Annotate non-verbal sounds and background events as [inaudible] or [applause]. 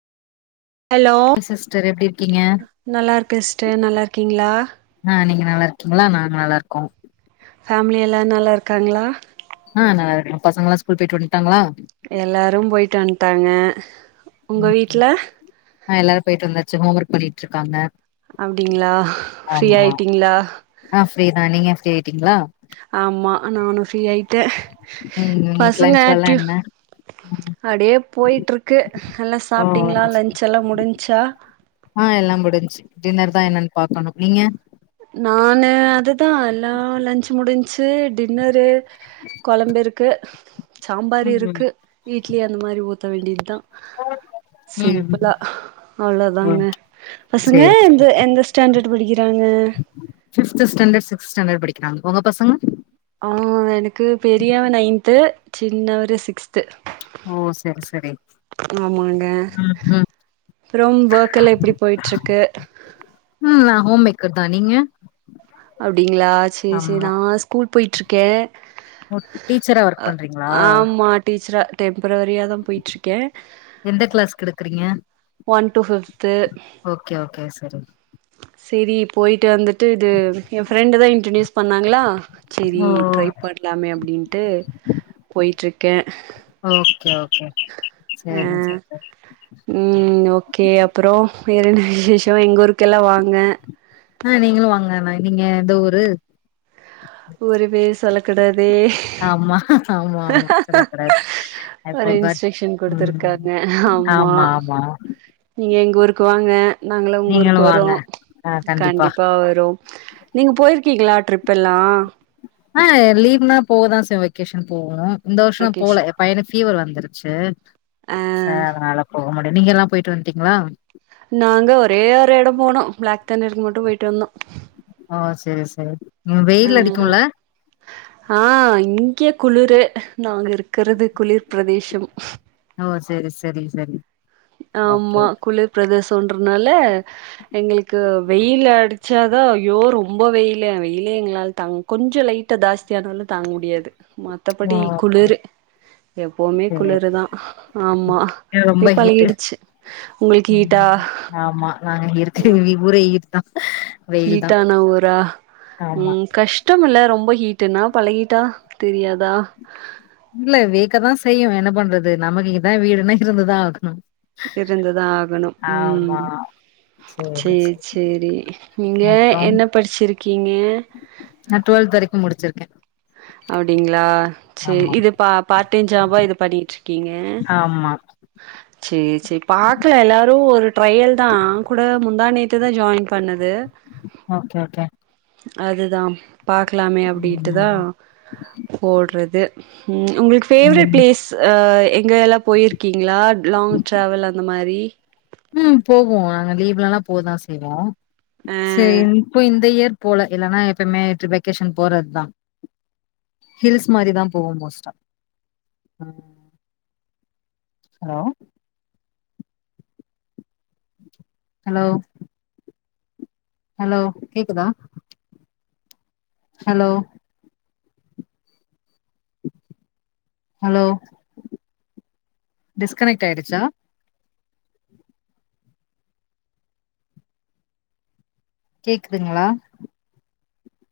hello sister எப்டி இருக்கீங்க நல்லார்க்கே சிஸ்டர் நல்லார்கீங்களா ஆ நீங்க நல்லா இருக்கீங்களா நாங்க நல்லார்க்கோ ஃபேமிலி எல்லா நல்லா இருக்காங்களா ஆ நல்லார்க்கோ பசங்கல்லா ஸ்கூல் போயிட்டு வன்ட்டாங்களா எல்லாரும் போயிட்டு வன்ட்டாங்க உங்க வீட்ல ஆ எல்லாரு போயிட்டு வந்தாச்சு ஹோம் ஒர்க் பண்ணிட்டு இருக்காங்க அப்டிங்ளா ஃப்ரீ ஆமா ஆயிட்டிங்ளா ஆ ஃப்ரீதா நீங்க ஃப்ரீ ஆயிட்டிங்ளா ஆம்மா நானு ஃப்ரீ ஆயிட்டே உம் உம் இன்னைக் லஞ்செல்லா என்ன அடே போயிட்ருக்கு நல்லா ஓ சாப்ட்டீங்களா வந்துச்சு லஞ்ச் எல்லா முடிஞ்ச்சா ஆ எல்லா முடிஞ்ச்சு டின்னர் தான் என்னன்னு பாக்கணு நீங்க நானு அதுதா எல்லா லஞ்ச் முடிஞ்ச்சு டின்னரு கொழம்பிருக்கு சாம்பார் ம் இருக்கு இட்லி அந்த மாத்ரி ஊத்த வேண்டித்தா ஃபோன் பத் [unintelligible] சிம்பிளா அவ்ளோதாங்க ம் பசங்க சேரி எந் எந்த ஸ்டாண்டர்ட் படிக்கிறாங்க ஃபிஃப்த் ஸ்டாண்டர்டு சிக்ஸ்த் ஸ்டாண்டர் படிக்கிறாங்க உங்க பசங்க ஆ எனக்கு பெரியவே நைன்த்து சின்னவர்ரு சிக்ஸ் ஓ செரி செரி ஆமாங்க ம் ம் அப்புறம் ஒர்க் எல்லா எப்டி போயிட்ருக்கு ம் நா ஹோம் மேக்கர் தா நீங்க அப்டிங்களா சேர் சேரி ஆமா நா ஸ்கூல் போய்ட்டுருக்கே ஓ டீச்சரா ஒர்க் அ பண்றீங்களா ஆமா டீச்சரா டெம்பரவரியாதா போயிட்டுருக்கே எந்த க்ளாஸ்க்கு எடுக்குறீங்க one to fifth okay okay சரி செரி போயிட்டு வந்துட்டு இது ஏ ஃப்ரெண்டு தா இன்ட்ரடியூஸ் பண்ணாங்களா செரி ஓ ட்ரை பண்லாமே அப்டின்ட்டு போயிட்ருக்கே ஓக்கே ஓகே ஆ செரிங்க சார் ம் ஓகே அப்றோ வேற என்ன விசேஷோ எங்க ஊருக்கெல்லா வாங்க ஆ நீங்களு வாங்க ண்ணா நீங்க எந்த ஊரு ஊரு பேர் சொல்லக்கூடாதே ஆமா ஆமா ஆமா சொல்லக்கூடாது ஐ ஒரு ஃபர்காட் இன்ஸ்ட்ரக்ஷ்ன் ம் கொடுத்துருக்காங்க ஆமா நீங்க எங்க ஊருக்கு வாங்க நாங்களு உங்க நீங்களு ஊருக்கு வரோ வாங்க கண்டிப்பா வரோ நீங்க போய்ருக்கீங்களா ட்ரிப்பெல்லா ஆ லீவ்னா போவதா ச செய்வோ வெக்கேஷன் போவோ இந்த வர்ஷோ தா போல வெக்கேஷன் ஏ பையனுக்கு ஃபீவர் வந்துருச்சு ஆ ச அத்னால போக முடில நீங்க எல்லா போயிட்டு வன்ட்டீங்களா நாங்க ஒரே ஒரு எடோ போனோ பிளாக் தண்டர் மட்டு போயிட்டு வந்தோ ஆ செரி சை ஆ ஆ இங்கே குளிரு நாங்க இருக்கிறது குளிர் பிரதேசம் ஓ செரி செரி செரி ஆமா குளிர் பிரதேசோன்றதுனால எங்ளுக்கு வெயில் அடிச்சாதா ஐயோ ரொம்ப வெயில்லு வெயிலே எங்ளால தாங்க கொஞ்சோ லைட்டா ஜாஸ்தியானாலு தாங்க முடியாது ஓ மத்தபடி குளுர் கரெக்ட் எப்பவுமே சரி குளிருதா ஆமா அப்டியே ரொம்ப ஹீட்டு் பழகிடுச்சு உங்களுக்கு ஹீட்டா ம் ஆமா நாங்க இருக்க ஆ வீ ஊரே ஹீட்தா ஹீட்டான ஊரா ம் கஷ் கஷ்டம்முல்ல ரொம்ப கீட்டுனா பழகிட்டா தெரியாதா இல்ல வேர்க்கதா செய்யு என்ன பண்றது நமக்கு இதா வீடுனா இருந்துதா ஆகணு இருந்ததா ஆகணு ஆமா ம் சேர் சேரி நீங்க அப்றோ என்ன படிச்சிருக்கீங்க நா டு்வெல்த் வரைக்கு முடிச்சிருக்கே அப்டிங்ளா சேரி ஆமா இது பா பார்ட் டைம் ஜாபா இது பண்ணிட்ருக்கீங்க அ ஆமா சேரி சேரி பாக்ல எல்லாரு ஒரு ட்ரையல்தா கூட முந்தா நேத்ததா ஜாயின் பண்ணது ஓகே ஓகே அதுதா பாக்லாமே அப்டின்ட்டுதா ம் போட்றது ம் உங்ளுக்கு ஃபேவ்ரட் ம் ப்ளேஸ் எங்கெயெல்லா பொயிருக்கீங்ளா லாங் ட்ராவல் அந்த மாரி போகுவோ நாங்க லீவ்லல்லா போதா செய்வோ சரி இப்போ இந்த இயர் போல இல்லன்னா எப்பய்மே இட் வெக்கேஷன் போறத்தா ஹில்ஸ் மாரிதான் போவோ மோஸ்ட்டா ஹலோ ஹலோ ஹலோ கேக்குதா ஹலோ ஹலோ டிஸ்கனைக்ட் ஆயிடுச்சா கேக்குதுங்ளா